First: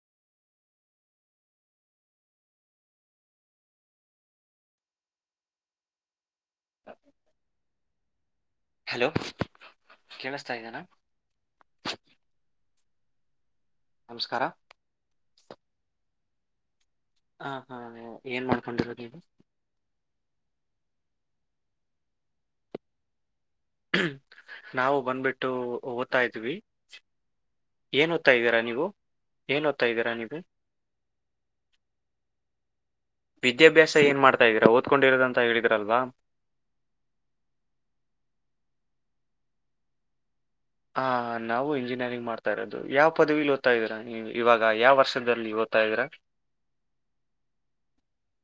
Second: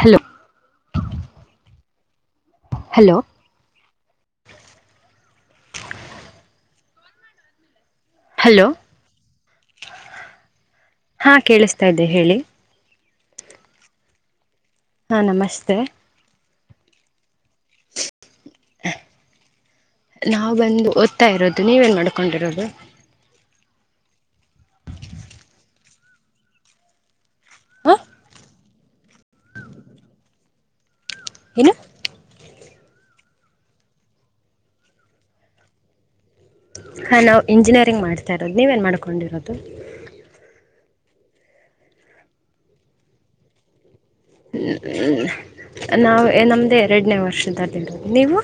hello hello hello ಕೇಳಿಸ್ತಾ ಇದ್ದೇನಾ ಹಾ ಕೇಳಿಸ್ತಾ ಇದ್ದೆ ಹೇಳಿ ನಮಸ್ಕಾರ ಹಾ ನಮಸ್ತೆ ಹ ಹಾ ಏನ್ ಮಾಡ್ಕೊಂಡಿರೋದು ನೀವು ನಾವು ಬಂದು ಒತ್ತು ಹತಾ ಇರೋದು ನೀವೇನು ಮಾಡ್ಕೊಂಡಿರೋದು ನಾವು ಬಂದ್ಬಿಟ್ಟು ಓದ್ತಾ ಇದ ಇದ್ವಿ ಹ ಏನ್ತಾ ಇದ್ದೀರಾ ನೀವು ಏನ್ಓ್ತಾ ಇದ್ದೀರಾ ನೀವು ನು ವಿದ್ಯಾಭ್ಯಾಸ ಏನ್ ಮಾಡಾ್ತಾ ಇದ್ದೀರಾ ಓದ್ಕೊಂಡಿರೋದಂತ ಹೇಳಿದಿರಲ್ವಾ ಹಾ ನಾವು ಇಂಜಿನಿಯರಿಂಗ್ ಮಾಡ್ತಾ ಇರೋದು ನೀವೇನ್ ಮಾಡ್ಕೊಂಡಿರೋದು ಹಾ ನಾವು ಇಂಜಿನಿಯರಿಂಗ್ ಮಾಡ್ತಾ ಇೋದು ಯಾವ ಪದವಿ ಓದ್ತ ಇದೀರ ಹ ನಾವು ನಮ್ದ ಎರಡನೇ ವರ್ಷದದಲ್ಲಿರದು ನೀವು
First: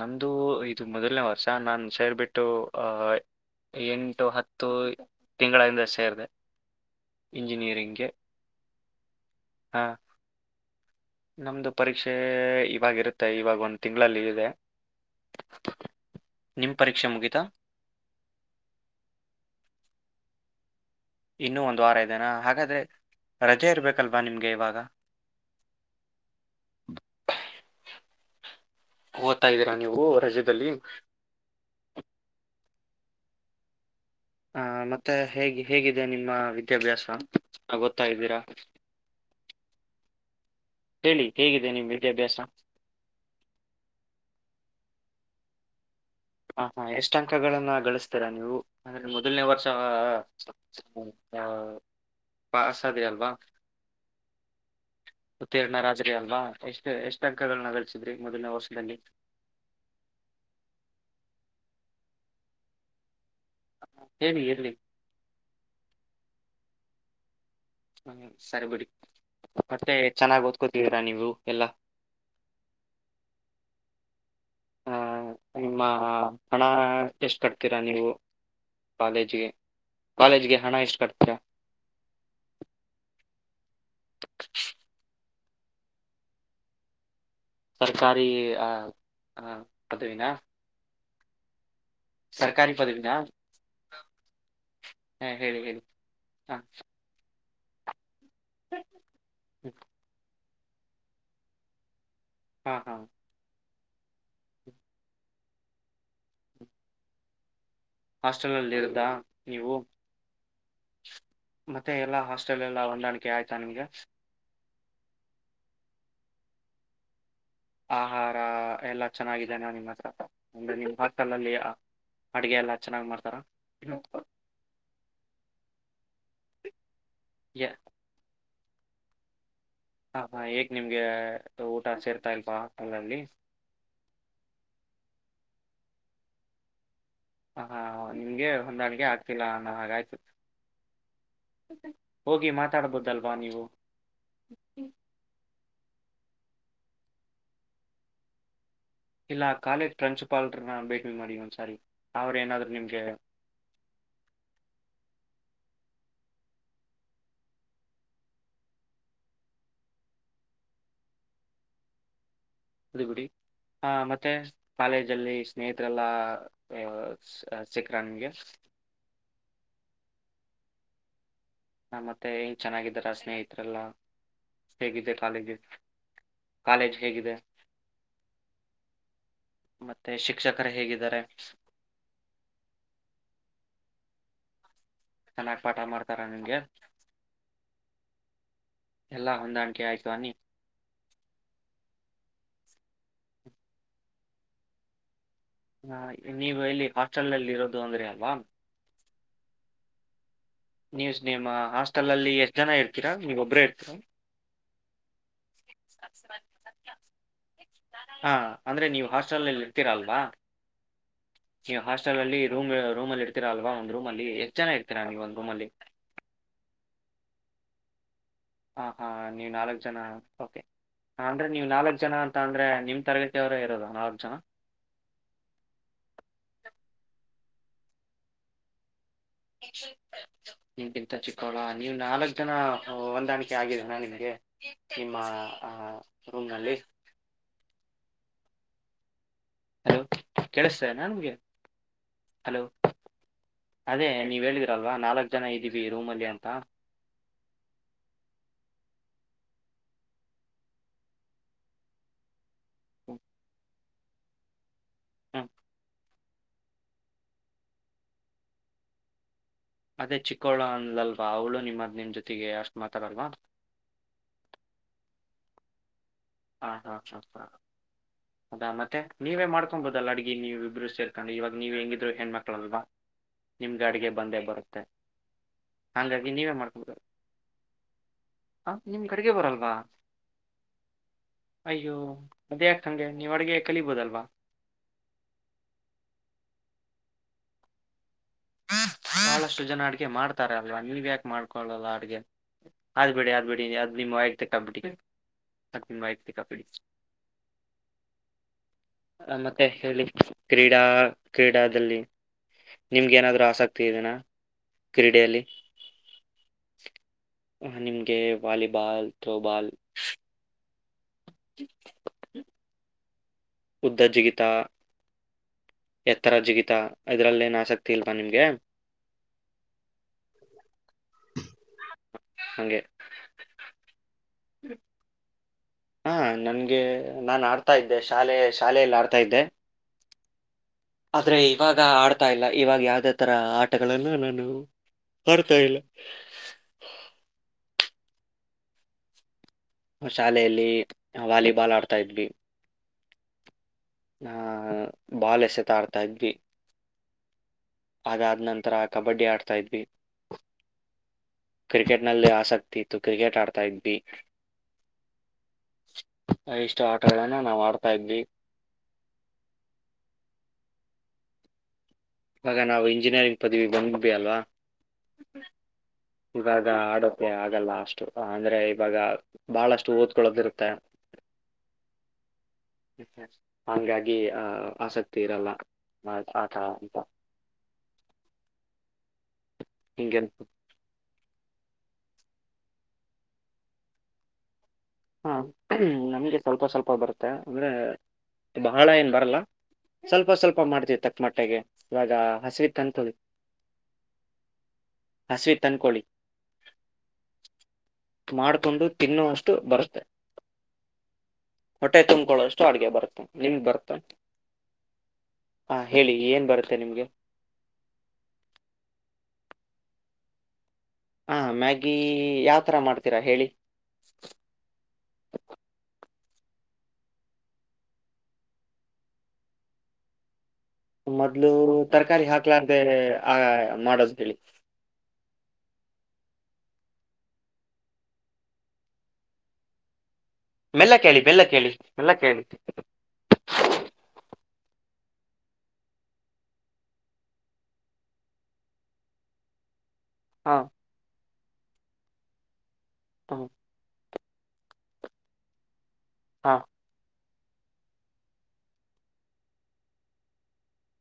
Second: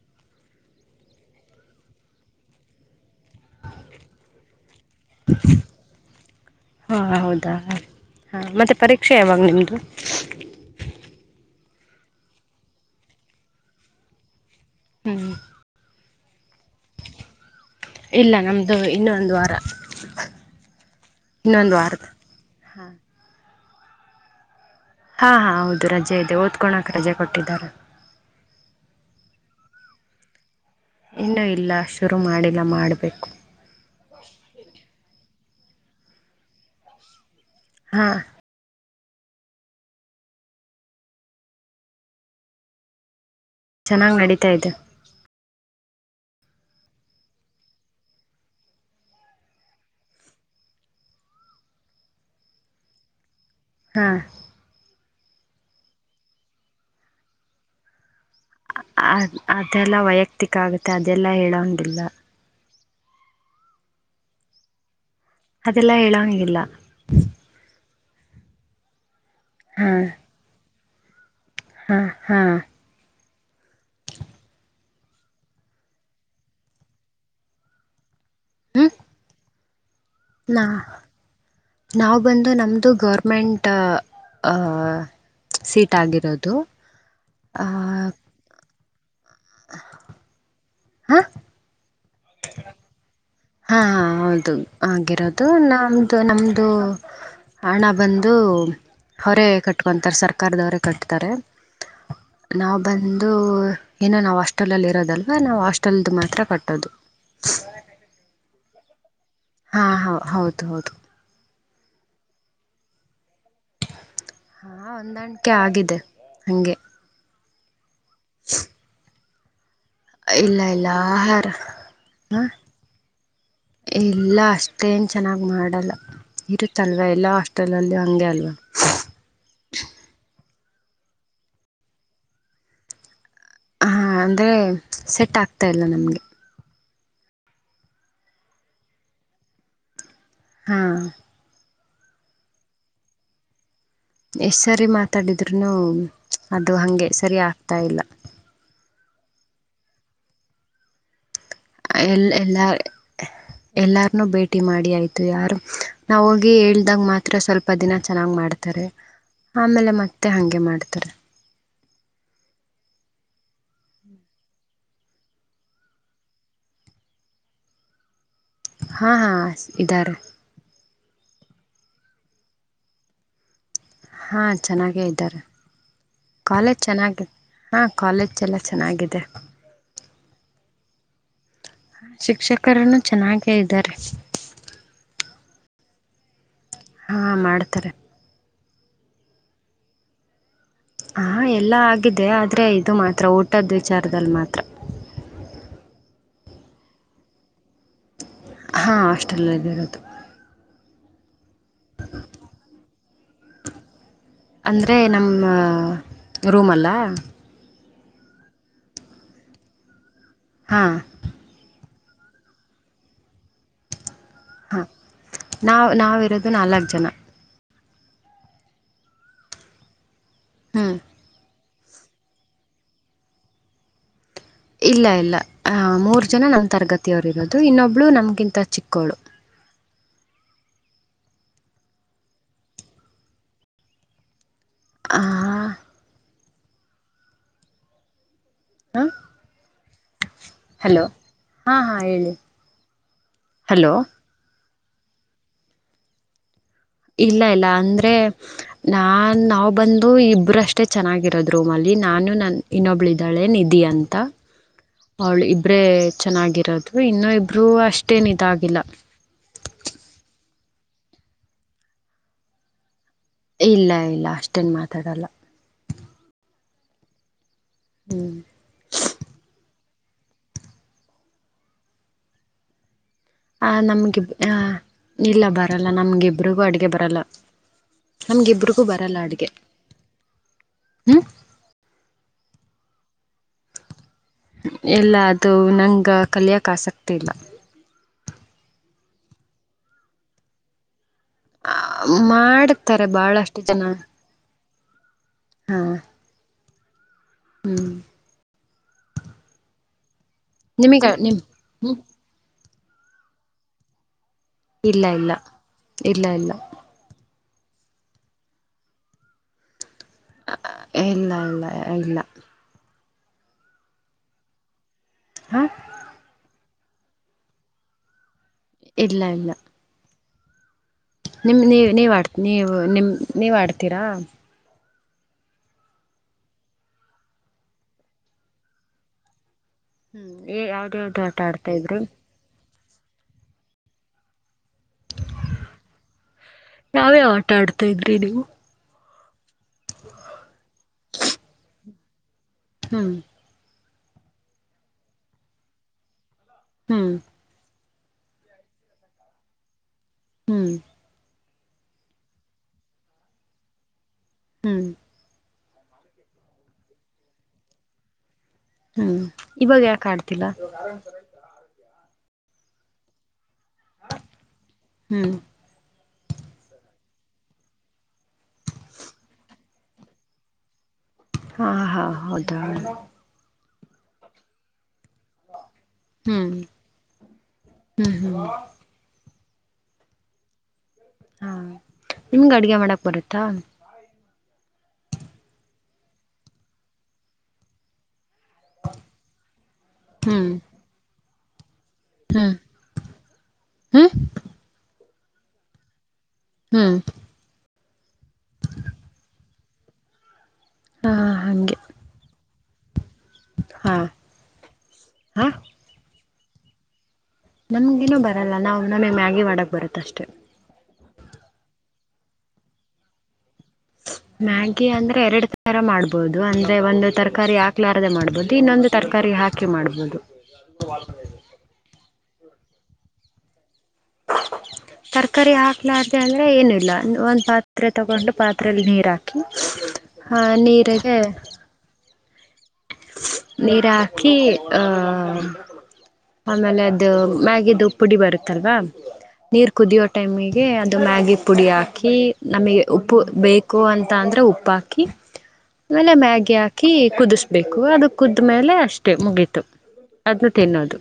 ನಮ್ಮದು ಇದು ಮೊದಲನೇ ವರ್ಷ ನಾನು ಸೇರಿಬಿಟ್ಟು ಎಂಟು ಹತ್ತು ತಿಂಗಳಿಂದ ಸೇರಿದೆ ಹಾಂ ಹೌದಾ ಇಂಜಿನಿಯರಿಂಗ್ಗೆ ಹಾಂ ಮತ್ತೆ ಪರೀಕ್ಷೆ ಯಾವಾಗ ನಿಮ್ಮದು ಹಾ ನಮ್ದು ಪರೀಕ್ಷೆ ಇವರುತ್ತೆ ಇವಾಗ ಒಂದು ತಿಂಗಳಲ್ಲಿ ಇದೆ ಹ್ಞೂ ನಿಮ್ ಪರೀಕ್ಷೆ ಮುಗಿತಾ ಇಲ್ಲ ನಮ್ದು ಇನ್ನೊ ಒಂದು ವಾರ ಇನ್ನುೂ ಇನ್ನೊಂದು ಒಂದ್ ವಾರ ವಾರದ ದನ ಹಾಗಾದ್ರೆ ರಜೆ ಇರ್ಬೇಕಲ್ವಾ ನಿಮಗೆ ಇವಾಗ ಹಾ ಹಾ ಹೌದು ರಜೆ ಇದೆ ಓದ್ಕೊಳಕ್ ರಜೆ ಕೊಟ್ಟಿದ್ದಾರೆ ಓದ್ತಾ ಇದ್ದೀರಾ ನೀವು ರಜದಲ್ಲಿ ಇನ್ನುೂ ಇಲ್ಲ ಶುರು ಮಾಡಿ ಎಲ್ಲ ಮಾಡಬೇಕು ಹ ಮತ್ತೆ ಹೇಗೆ ಹೇಗಿದೆ ನಿಮ್ಮ ವಿದ್ಯಾಭ್ಯಾಸ ನಾ ಗೊತ್ತಾ ಹಾಂ ಇದ್ದೀರಾ ಹೇಳಿ ಹೇಗಿದೆ ನಿಮ್ ವಿದ್ಯಾಭ್ಯಾಸ ಚೆನ್ನಾಗ್ ನಡೀತಾ ಇದ್ದ ಹ ಹಾ ಎಷ್ಟ ಅಂಕಗಳನ್ನ ಗಳಿಸತೀರಾ ನೀವು ಅಂದ್ರೆ ಮೊದಲನೇ ವರ್ಷ ಆ ಪಾಸ್ ಅದಿ ಅಲ್ವಾ ಹಾ ಉತ್ತೀರ್ಣರಾತ್ರಿ ಅಲ್ವಾ ಎಷ್ಟು ಎಷ್ಟು ಅಂಕಗಳನ್ನ ಗಳಸಿದರು ಅ ಅದೆಲ್ಲ ವೈಯಕ್ತಿಕ ಆಗುತ್ತೆ ಅ ಇದೆಲ್ಲ ಹೇಳೋೊಂಡಿಲ್ಲ ಹೇಳರಿಿ ಎರ್ಲಿ ಅದೆಲ್ಲಾ ಹೇಳೋನಗಿಲ್ಲ ಹ್ಮ ಸರಬುಡಿ ಹಾ ಮತ್ತೆ ಚೆನ್ನಾಗಿ್ ಓದ್ಕೂ ರ ನೀವು ಎಲ್ಲ ಹಾ ಹಾ ಹ ನಿಮ್ಮ ಹಣ ಎಷ್ಟು ಕಟ್ತೀರಾ ನೀವು ಹ್ಮ್ ಕಾಲೇಜಿಗೆ ಕಾಲೇಜ್ಗೆ ನಾ ಹಣ ಎಷ್ಟು ಕಟ್ತೀರಾ ನಾವು ಬಂದು ನಮ್ದು ಗೌರ್ಮೆಂಟ್ ಆ ಸೀಟ್ ಆಗಿರೋದು ಆ ಸರ್ಕಾರಿ ಆ ಹಾ ಅದುವಿನ ಹಾ ಸರ್ಕಾರಿ ಪದವಿನ ಹಾ ಹೌದು ಹ ಆಗಿರೋದು ಹೇಳಿ ಹೇಳಿ ನಮ್ದು ಹ ನಮ್ದು ಹಣ ಬಂದು ಹೊರೆ ಕಟ್ಕೊಂತಾರೆ ಸರ್ ಕರೆದವರೆ ಕಟ್ತಾರೆ ಹಾ ನಾವು ಹಾ ಬಂದು ಏನ ನಾವು ಹಾಸ್ಟೆಲಲ್ಲಿ ಇರೋದಲ್ವಾ ನಾವು ಹಾಸ್ಟೆಲ್ದು ಮಾತ್ರ ಕಟ್ಟೋದು ಹಾಸ್ಟೆಲಲ್ಲಿ ಇರ್ದಾ ನೀವು ಹಾ ಹ ಹೌದು ಹೌದು ಮತ್ತೆ ಎಲ್ಲಾ ಹಾಸ್ಟೆಲ್ ಎಲ್ಲ ಹೊಂದಾಣಿಕೆ ಆಯ್ತಾ ನಿಮ್ಗೆ ಹಾ ಹೊಂದಾಣಿಕೆ ಆಗಿದೆ ಹಂಗೆ ಆಹಾರ ಎಲ್ಲ ಚೆನ್ನಾಗಿದೆ ನ ನಿಮ್ಮ ಹತ್ರ ಇಲ್ಲ ಅಂದ್ರೆ ಎಲ್ಲ ನಿಮ್ ಹಾಸ್ಟೆಲ್ ಆಹಾರ ಅಲ್ಲಿ ಆ- ಹ ಅಡ್ಗೆ ಎಲ್ಲಾ ಚೆನ್ನಾಗ್ ಮಾಡ್ತಾರ ಇಲ್ಲ ಅಷ್ಟೇನು ಚೆನ್ನಾಗ್ ಮಾಡಲ್ಲ ಇರುತ್ತಲ್ವ ಎಲ್ಲ ಹಾಸ್ಟೆಲಲ್ಲಿ ಹಂಗೆ ಅಲ್ವ [unintelligible] ಹ ಹಾ ಏಕ್ ನಿಮ್ಗೆ ಊಟ ಸೇರ್ತಾ ಇಲ್ವಾ ಅಲ್ಲರಲ್ಲಿ ಹ ಅಂದ್ರೆ ಸೆಟ್ ಆಗ್ತಾ ಇಲ್ಲ ನಮ್ಗೆ ಹ ಹಾ ನಿಮ್ಗೆ ಹೊಂದಾಳಿಕ ಆಗ್ತಿಲ್ಲಾ ನ ಹಾಗಾಯ್ತು ಹಾ ಹೋಗಿ ಮಾತಾಡ್ಬೋದಲ್ವಾ ನೀವು ಎಷ್ಟ್ ಸರಿ ಮಾತಾಡಿದ್ರು ನು ಅದು ಹಂಗೆ ಸರಿ ಆಗ್ತಾ ಇಲ್ಲ ಇಲ್ಲ ಕಾಲೇಜ್ ಪ್ರಿನ್ಸಿಪಾಲ್ರನ ಭೇಟಿ ಮಾಡಿ ಒಂದಸ ಎಲ್ಲ ಎಲ್ಲ ಎಲ್ಲಾರನು ಭೇಟಿ ಮಾಡಿ ಆಯ್ತು ಯಾರು ನಾವು ಹೋಗಿ ಹೇಳದಾಗ ಮಾತ್ರ ಸ್ವಲ್ಪ ದಿನ ಚೆನ್ನಾಗಿ ಮಾಡ್ತಾರೆ ಆಮೇಲೆ ಮತ್ತೆ ಹಾಗೆ ಮಾಡ್ತಾರೆ ಅದು ಬಿಡಿ ಆ ಮತ್ತೆ ಕಾಲೇಜಲ್ಲಿ ಸ್ನೇಹಿತರೆಲ್ಲ ಸಿಕ್ಕರ ನಿಂಗೆ ಹಾ ಹಾ ಇದ್ದಾರೆ ಹ ಮತ್ತೆ ಏನ್ ಚೆನ್ನಾಗಿದ್ದಾರಾ ಸ್ನೇಹಿ ಹಾಂ ಚೆನ್ನಾಗೇ ಇದ್ದಾರೆ ಕಾಲೇಜ್ ಚೆನ್ನಾಗಿದೆ ಹಾಂ ಕಾಲೇಜಎಲ್ಲ ಚೆನ್ನಾಗಿದೆ ಮತ್ತೆ ಶಿಕ್ಷಕರು ಹೇಗಿದ್ದಾರೆ ಶಿಕ್ಷಕರನ್ನು ಚೆನ್ನಾಗೇ ಇದ್ದಾರೆ ಚೆನ್ನಾಗ ಪಾಠ ಮಾಡ್ತಾರ ನಿಂಗೆ ಹಾ ಮಾಡ್ತಾರೆ ಎಲ್ಲಾ ಹೊಂದಾಣಿಕೆ ಆಯ್ತು ಆನಿ ಹ ಎಲ್ಲ ಆಗಿದೆ ಆದ್ರೆ ಇದು ಮಾತ್ರ ಊಟದ್ ವಿಚಾರದಲ್ಲಿ ಮಾತ್ರ ಹ ನೀವು ಎಲ್ಲಿ ಹಾಸ್ಟೆಲ್ ಅಲ್ಲಿ ಇರೋದು ಅಂದ್ರಿ ಅಲ್ವಾ ಹಾ ಹಾಸ್ಟೆಲ್ ಅಲ್ಲಿ ಇರೋದು ನ್ಯೂಸ್ ನೇಮಾ ಹಾಸ್ಟೆಲ್ಲ್ಲಿ ಎಷ್ಟ ಜನ ಇತಾರೆ [unintelligible] ನೀವು ಒಬ್ಬರೇ ಇರ್ತೀರಾ ಅಂದರೆ ನಮ್ಮ ರೂಮಲ್ಲ ಹಾ ಅಂದ್ರೆ ನೀವು ಹಾಸ್ಟೆಲ್ ನಲ್ಲಿ ಇರ್ತೀರಾ ಅಲ್ವಾ ಹಾ ಹಾಸ್ಟೆಲ್ ಅಲ್ಲಿ ರೂಮ ರೂಮ ಅಲ್ಲಿ ಇರ್ತೀರ ಅಲ್ವಾ ಅಲ್ಲಿ ಎಷ್ಟ್ ಜನ ಹಾ ಇರ್ತೀರಾ ನೀವು ಒಂದ್ ರೂಮ್ ಅಲ್ಲಿ ನಾವ್ ನಾವಿರೋದು ನಾಲ್ಕ ಜನಾ ಹ ಹಾ ನೀವ್ ನಾಲ್ಕ ಜನಾ ಹ್ಮ್ ನೀವ್ ನಾಲ್ಕ್ ಜನಾ ಅಂತ ಅಂದ್ರೆ ನಿಮ್ಮ್ ತರಗತಿಯವರೇ ಇರೋದಾ ನಾಲ್ಕ್ ಜನಾ ಇಲ್ಲ ಇಲ್ಲ ಆ ಮೂರು ಜನ ನಮ್ಮ ತರಗತಿಯವರು ಇರೋದು ಇನ್ನೊಬ್ಳು ನಮ್ಗಿಂತ ಚಿಕ್ಕೋಳು ನಿಮ್ಗಿಂತ ಚಿಕ್ಕೋಳ ನೀವ್ ನಾಲ್ಕ್ ಜನ ಹೊಂದಾಣಿಕೆ ಆಗಿದಾರಾ ನಿನಗೆ ಹಾ ನಿಮ್ಮಾ ಆ [unintelligible] ಹ ಹಲೋ [unintelligible] ಕೇಳಿಸತೆನಾ ನಿಮ್ಮಗೆ ಹಾ ಹಾ ಹೇಳಿ ಹಲೋ ಹಲೋ ಅದೇ ನೀವ ಹೇಳಿರೋ ಅಲ್ವಾ ನಾಲ್ಕಕ್ ಜನ ಇದೀವಿ ರೂಮ್ ಅಲ್ಲಿ ಅಂತ ಇಲ್ಲ ಇಲ್ಲ ಅಂದ್ರೆ ನಾನ್ ನಾವ್ ಬಂದು ಇಬ್ರಷ್ಟೆ ಚೆನ್ನಾಗಿರೋದ್ ರೂಮ್ ಅಲ್ಲಿ ನಾನು ನನ್ ಇನ್ನೊಬ್ಳಿದ್ದಾಳೆ ನಿಧಿ ಅಂತ ಅವಳ ಹ್ಮ್ ಇಬ್ರೆ ಚೆನ್ನಾಗಿರೋದು ಇನ್ನು ಇಬ್ರು ಅಷ್ಟೇನ್ ಇದಾಗಿಲ್ಲ ಅದೇ ಚಿಕ್ಕೋಳ ಅಂದಲಲ್ವಾ ಅವ್ಳು ನಿಮ್ಮದ್ ನಿಮ್ ಜೊತೆಗೆ ಅಷ್ಟ ಮಾತಾಡಲ್ವಾ ಇಲ್ಲ ಇಲ್ಲ ಅಷ್ಟೇನ ಮಾತಾಡಲ್ಲ [inaudible] ಹಾ ಹಾ ಹ ಹ ಅದಾ ಮತ್ತೆ ನೀವೇ ಮಾಡ್ ಮಾಡ್ಕೋಬಹುದಲ್ಲಾ ಅಡಗಿ ನೀವ ಇಬ್ರು ಸೇರ್ಕೊಂಡು ಇವಾಗ ನೀವ ಹೆಂಗಿದ್ರು ಹೆಣ್ಮಕ್ಳಲ್ವಾ ಆ ನಿಮ್ಗೆ ಅಡ್ಗೆ ನಮ್ಗೆ ಬಂದೇ ಆ ಬರುತ್ತೆ ಇಲ್ಲ ಬರಲ್ಲ ನಮಗ್ ಹಂಗಾಗಿ ನೀವೇ ಇಬ್ಬರಿಗೂ ಅಡ್ಗೆ ಮಾಡ್ಕೊಬೋದು ಬರಲ್ಲ ನಮ್ಗ ಆ ಇಬ್ಬರಿಗೂ ನಿಮ್ಗೆ ಬರಲ್ಲ ಅಡ್ಗೆ ಬರಲ್ವಾ ಅಯ್ಯೋ ಅಧ್ಯಾಗಕಹಂಗೆ ನೀವ ಅಡ್ಗೆ ಕಲಿಬಹುದಲ್ಲವಾ ಎಲ್ಲಾ ಅದು ನಂಗ ಕಲಿಯಕ್ ಆಸಕ್ತಿ ಇಲ್ಲ ಬಹಳಷ್ಟು ಜನ ಅಡಗೆ ಮಾಡ್ತಾರ ಅಲ್ವಾ ನೀವ್ ಯಾಕ್ ಮಾಡ್ಕೊೊಳ್ಳಲ್ಲ ಅಡಿಗೆ ಮಾಡ್ತಾರೆ ಆದ್ಬೇಡಿ ಅದ್ ಭಾಳಷ್ಟು ಬಿಡಿ ಜನ ಅದ್ ನಿಮ್ ಆಯತೆ ಕಬಿಡಿ ಅದ್ ಹಾಂ ನಿಮ್ ಆಯತೆ ಕಬಿಡಿ ಹ್ಞೂ ಹ ಮತ್ತೆ ಹೇಳಿ ಕ್ರೀಡಾ ನಿಮಗೆ ನಿಮ್ಮ ಹ್ಞೂ ಕ್ರೀಡಾದಲ್ಲಿ ನಿಮ್ಗೆಏನಾದರು ಆಸಕ್ತಿ ಇದದೆನಾ ಇಲ್ಲ ಇಲ್ಲ ಇಲ್ಲ ಇಲ್ಲ ಹ ನಿಮ್ಗೆ ವಾಲಿಬಾಲ್ ಥ್ರೋಬಾಲ್ ಹಾ ಇಲ್ಲ ಇಲ್ಲ ಇಲ್ಲ ಉದ್ಧಜಿಗಿತಾ ಹಾ ಎತ್ತರ ಜಿಗಿತಾ ಇದ್ರಲ್ಲಿ ಏನ್ ಆಸಕ್ತಿ ಇಲ್ವಾ ನಿಮ್ಗೆ ಇಲ್ಲ ಇಲ್ಲ [inaudible] ನಿಮ್ ನೀ ನೀ್ ಆಡ್ ನೀವು ನಿಮ್ ನೀವ್ ಆಡ್ತೀರಾ ಹ್ಮ ಹಾ ನನ್ಗೆ ನಾನು ಆಡ್ತಾ ಇದ್ದೆ ಶಾಲೆ ಶಾಲೆಯಲ್ಲಿ ಆಡ್ತಾ ಇದ್ದೆ ಹ್ಮ್ ಯಾವ್ದ ಯಾವ್ದು ಆದ್ರೆ ಆಟ ಆಡ್ತಾ ಇವಾಗ ಇದ್ರು ಆಡ್ತಾ ಇಲ್ಲ ಇವಾಗ ಯಾವ್ದೇ ತರ ಆಟಗಳಗಳನ್ನು ನಾನು ಬರ್ತಾ ಇಲ್ಲ ತ ಇದ್ರಿ ನೀವು ಶಾಲೆಯಲ್ಲಿ ವಾಲಿಬಾಲ್ ಆಡ್ತ ತಾ ಇದ್ಲಿ ಹಾ ಆಹ ಬಾಲ್ ಎಸೆತಾಡ್ತಾ ಇದ್ವಿ ಹ್ಮಞ ಅಾದ್ ನಂತರ ಕಬಡ್ಡಿ ಆಡ್ತಾ ಇದ್ವಿ ಹ್ಮ್ ಕ್ರಿಕೆಟ್ ನಲ್ಲಿ ಆಸಕ್ತಿ ಇತ್ತು ಕ್ರಿಕೆಟ್ ಆಡ್ತಾ ಇದ್ಿ ಹ್ಮ್ ಇಷ್ಟು ಆಟಗಳನ ನಾವು ಆಡ್ತಾ ಇದ್ವಿ ಹ್ಮ್ ಇವಾಗ ಯಾಕ ಆಡ್ತಿಲ್ಲ ಇವಾಗ ನಾವು ಇಂಜಿನಿಯರಿಂಗ್ ಪದವಿ ಬಂದಪ ಅಲ್ವಾ ಹ್ಮ್ ಇವಾಗ ಆಡೋಕೆ ಆಗಲ್ಲ ಅಷ್ಟು ಅಂದ್ರೆ ಇವಾಗ ಬಹಳಷ್ಟು ಓದ್ಕೊಳ್ಳೋದಿರುತ್ತೆ ಹಾ ಹಾ ಹೌದಾ ಹಂಗಾಗಿ ಆಹ್ ಆಸಕ್ತಿ ತೀರಲ್ಲ ಹ್ಮ್ ಆಠ ಅಂತ ಹ್ಮ್ ಹ್ಮ್ ಹಂಗೆನ್ ಹಾ ನಿಮ್ಗ ಅಡ್ಗೆ ಮಾಡಕ್ ಬರುತ್ತಾ ಹಾ ನಮ್ಗೆ ಸ್ವಲ್ಪ ಸ್ವಲ್ಪ ಬರುತ್ತೆ ಅಂದ್ರೆ ಬಹಳ ಏನ್ ಬರಲ್ಲ ಸ್ವಲ್ಪ ಹ್ಮ್ ಸ್ವಲ್ಪ ಮಾಡ್ತಿರ್ತಕ್ಕ ಮೊಟ್ಟೆಗೆ ಇವಾಗ ಹ್ಮ್ ಹಸರು ತಂತುಳಿ ಹ್ಮ್ ಹಸವಿ ತನ್ಕೋಳಿ ಹ್ಮ್ ಮಾಡ್ಕೊಂಡು ತಿನ್ನುೋವಷ್ಟು ಟು ಬರ ಹಾ ಹಾಗೆ ಹೊಟ್ಟೆ ತುಂಬ್ಕೊಳ್ಳೋಷ್ಟು ಅಡ್ಗೆ ಬತ್ತೆ ಎಲ್ಲಿ ಬರ್ತ ಹಾಂ ಹ ಹೇಳಿ ಏನ್ ಬರುತ್ತೆ ನಿಮ್ಗೆ ನಮ್ಗೇನೂ ಬರಲ್ಲ ನಾವು ನಮಗೆ ಮ್ಯಾಗಿ ಮಾಡಕ್ ಬರುತ್ತ ಅಷ್ಟೆ ಹಾ ಮ್ಯಾಗಿ ಯಾವತರ ಮಾಡ್ತೀರಾ ಹೇಳಿ ಮ್ಯಾಗಿ ಅಂದ್ರೆ ಎರಡು ತರ ಮಾಡ್ಬದು ಬಹುದು ಅಂದ್ರೆ ಒಂದು ತರಕಾರಿ ಹಾಕ್ಲಾರದೆ ಮಾಡ್ಬಹುದು ಇನ್ನೊಂದು ತರಕಾರಿ ಹಾಕಿ ಮಾಡ್ಬಹುದು ಮೊದ್ಲು ತರಕಾರಿ ಹಾಕ ಲಾರದೇ ಆ ಮಾಡೋದು ಹೇಳಿ ತರಕಾರಿ ಹಾಕ್ಲಾರ ದೇ ಅಂದರೆ ಏನೂ ಇಿಲ್ಲ ಒಂದು ಪಾತ್ರೆ ತಗೊಂಡು ಪಾತ್ರೆಯಲ್ಲಿ ನೀರು ಹಾಕಿ ಆ ಮಲ್ಲ ನೀರಿಗೆ ಕೇಳಿ ಬೆಲ್ಲ ಕೇಳಿ ಮಲ್ಲ ಕೇಳಿ ಹ ನೀರ್ ಹಾಕಿ ಆಹ ಆಮೇಲೆ ಅದು ಮ್ಯಾಗಿದು ಪುಡಿ ಬರುತ್ತಲ್ವಾ ನೀರ್ ಕುದಿಯೋ ಹಾ ಟೈಮಿಗೆ ಅದು ಮ್ಯಾಗಿ ಪುಡಿ ಹಾಕಿ ಕ್ಕಿ ನಮಗೆ ಉಪ್ಪು ಹ್ಮ್ ಬೇಕು ಅಂತ ಮತ್ತ ಅಂದ್ರೆ ಉಪ್ಪಾಕಿ ಆಮೇಲೆ ಹಾ ಮ್ಯಾಗಿ ಹಾಕಿ ಕುದಿಸ ಬೇಕು ಅದು ಕುದ್ಮೇಲೆ ಅಷ್ಟೇ ಮುಗೀತು ಅದನ್ನು ತಿನ್ನೋದು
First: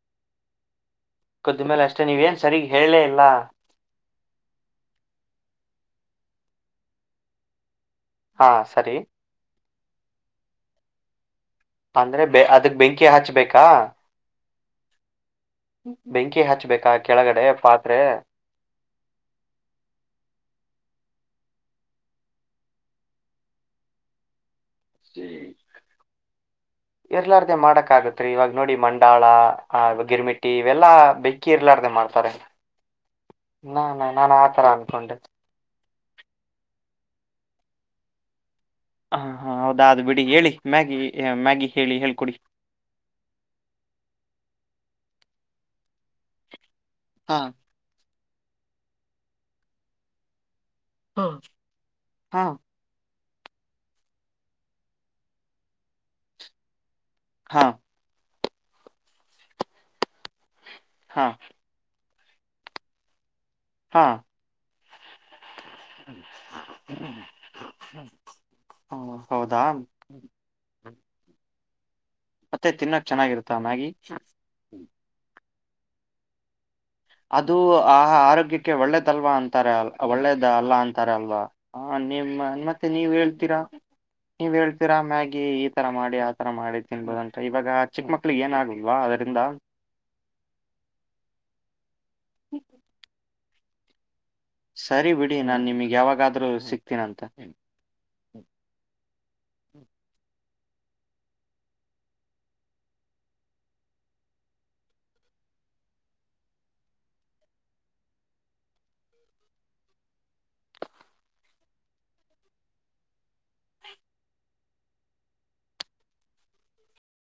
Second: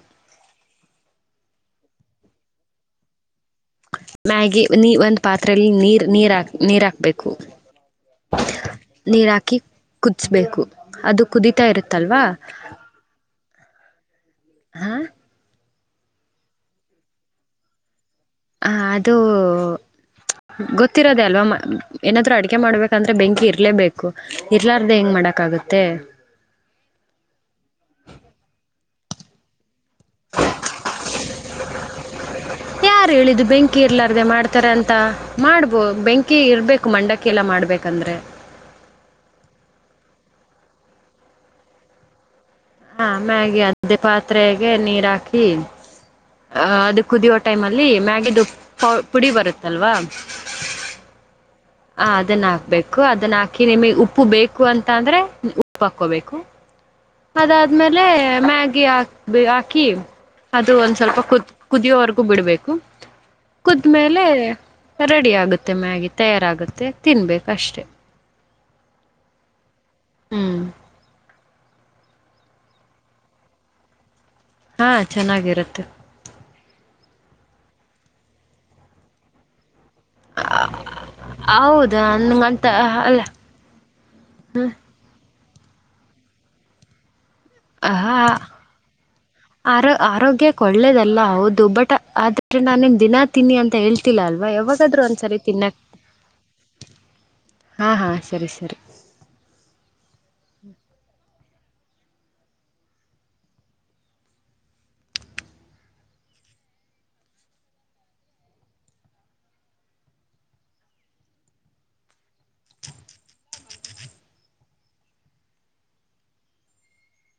ಕುದ್ದ ಮೇಲೆ ಅಷ್ಟೇ ನೀವೇಏನ್ ಸರಿ ಹೇಳೇ ಇಲ್ಲ ಮ್ಯಾಗಿ ನೀ ಒಂದು ಪಾತ್ರೆಯಲ್ಲಿ ನೀರ್ ನೀರಾಕ್ ನೀರ ಹಾಕ್ಬೇಕು ಹಾ ಸರಿ ಕುಡ್ಸುಬೇಕು ಅದು ಕುದಿತಾ ಅಂದ್ರೆ ಇರುತ್ತಲ್ವಾ ಬೆ ಅದಕ್ ಬೆಂಕಿ ಹಚ್ಬೇಕಾ ಹಾ ಬೆಂಕಿ ಹಚ್ಬೇಕಾ ಕೆಳಗಡೆ ಪಾತ್ರೆ ಹ ಅದುೂ ಗೊತ್ತಿರೋದೇ ಅಲ್ವಾ ಏನಾದ್ರು ಅಡಿಕೆ ಮಾಡ್ಬೇಕಂದ್ರೆ ಬೆಂಕಿ ಇರ್ಲೇಬೇಕು ಎರ್ಲಾರ್ದೇ ಮಾಡಕ ಆಗತ್ೀ ಇವಾಗ ನೋಡಿ ಮಂಡ ಡಳ ಆ ಗಿರಿಮಿಟ್ಟಿ ಇವೆಲ್ಲಾ ಬೆಕ್ಕಿ ಇರ್ಲಾಡ್ದ ಮಾಡ್ತಾರೆ ಯಾರು ಹೇಳಿದ್ದು ಬೆಂಕಿ ನಾಾನಾ ಇರಲಾರ್ದೆ ನಾನ ಆತರ ಮಾಡ್ತಾರೆ ಅಂತ ಅನ್ಕೊಂಡೆ ಕ್ಕೆಲ್ಲ ಮಾಡಬೇಕಂದ್ರೆ ಹ ಹಾ ಹೌದಾದದು್ ಬಿಡಿ ಹೇಳಿ ಮ್ಯಾಗಿ ಮ್ಯಾಗಿ ಹೇಳಿ ಹೇಳ್ಕೊಡಿ ಹಾ ಮ್ಯಾಗಿ ಮತ್ತೆ ಪಾತ್ರೆಗೆ ನೀರ್ ಹಾಕಿ ಅ ಅದು ಕುದಿಯೋ ಹಾ ಟೈಮ್ ಅಲ್ಲಿ ಮ್ಯಾಗ ದು ಪುಡಿ ಬರುತ್ತಲ್ವಾ [unintelligible] ಹ ಅದನ್ನ ಹಾಕ್ಬೇಕು ಅ ಅದನ್ನ ಹಾಕಿ ನಿಮಗ್ ಉಪ್ಪು ಬೇಕು ಅಂತ ಅಂದ್ರೆ ಉಪ್ಪು ಹಾಕೋಬೇಕು ಹಾ ಅದಾದ್ಮೇಲೆ ಮ್ಯಗಿ ಆ ಆಕಿ ಅದು ಒಂದ್ ಸ್ವಲ್ಪ ಹಾ ಕುದ ಕುದಿಯೋವರೆಗ ಬಿಡಬೇಕು ಕುದ್ಮೇಲೆ ಹಾ ಇದೆ ರೆಡಿ ಆಗುತ್ತೆ ಮ ಮ್ಯಾಗಿ ತಯಾರ ಆಗುತ್ತೆ ತಿನ್ಬೇಕುಷ್ಟೇ ಹಾ ಹೌದಾ ಹ್ಮಞ ಹ್ಮ್ ಹ್ಞ ಮತ್ತೆ ತಿನ್ನೋಕ್ ಚೆನ್ನಾಗಿರುತ್ತಾ ನ್ಯಾಗಿ ಹಾ ಚೆನ್ನಾಗಿರುತ್ತೆ ಹೆ ಅದು ಆ ಆರೋಗ್ಯಕ್ಕೆ ಒಳ್ಳೆದಲ್ವಾ ಅಂತಾರ ಅಲ್ಲ ಒಳ್ಳೇದ ಅಲ್ಲ ಅಂತಾರ ಅಲ್ವಾ ಹೌದಾ ನಿ ನನ್ಗಂತ ಮತ್ತೆ ನೀವ್ ಅಲ್ಲ ಹೇಳ್ತೀರಾ ನೀವ್ ಹೇಳ್ತೀರಾ ಮ್ಯ ಈ ತರ ಮಾಡಿ ಆತರ ಮಾಡಿ ತಿನ್ಬೋುದ ಹಹ ಆರ ಆರೋಗ್ಯ ಒಳ್ಳೇದಲ್ಲ ಹೌದು ಬಟ್ ಆದ್ರೆ ನಾನ ನಿಮ್ ದಿನಾ ತಿನ್ನಿ ಅಂತ ಹೇಳಿ ಸರಿ ಬಿಡಿ ನಾನ್ ನಿಮಗ್ ಯಾವಾಗಾದ್ರೂ ಸಿಗ್ತೀನಂತ ಹಾ ಹಾ ಹ್ಮ್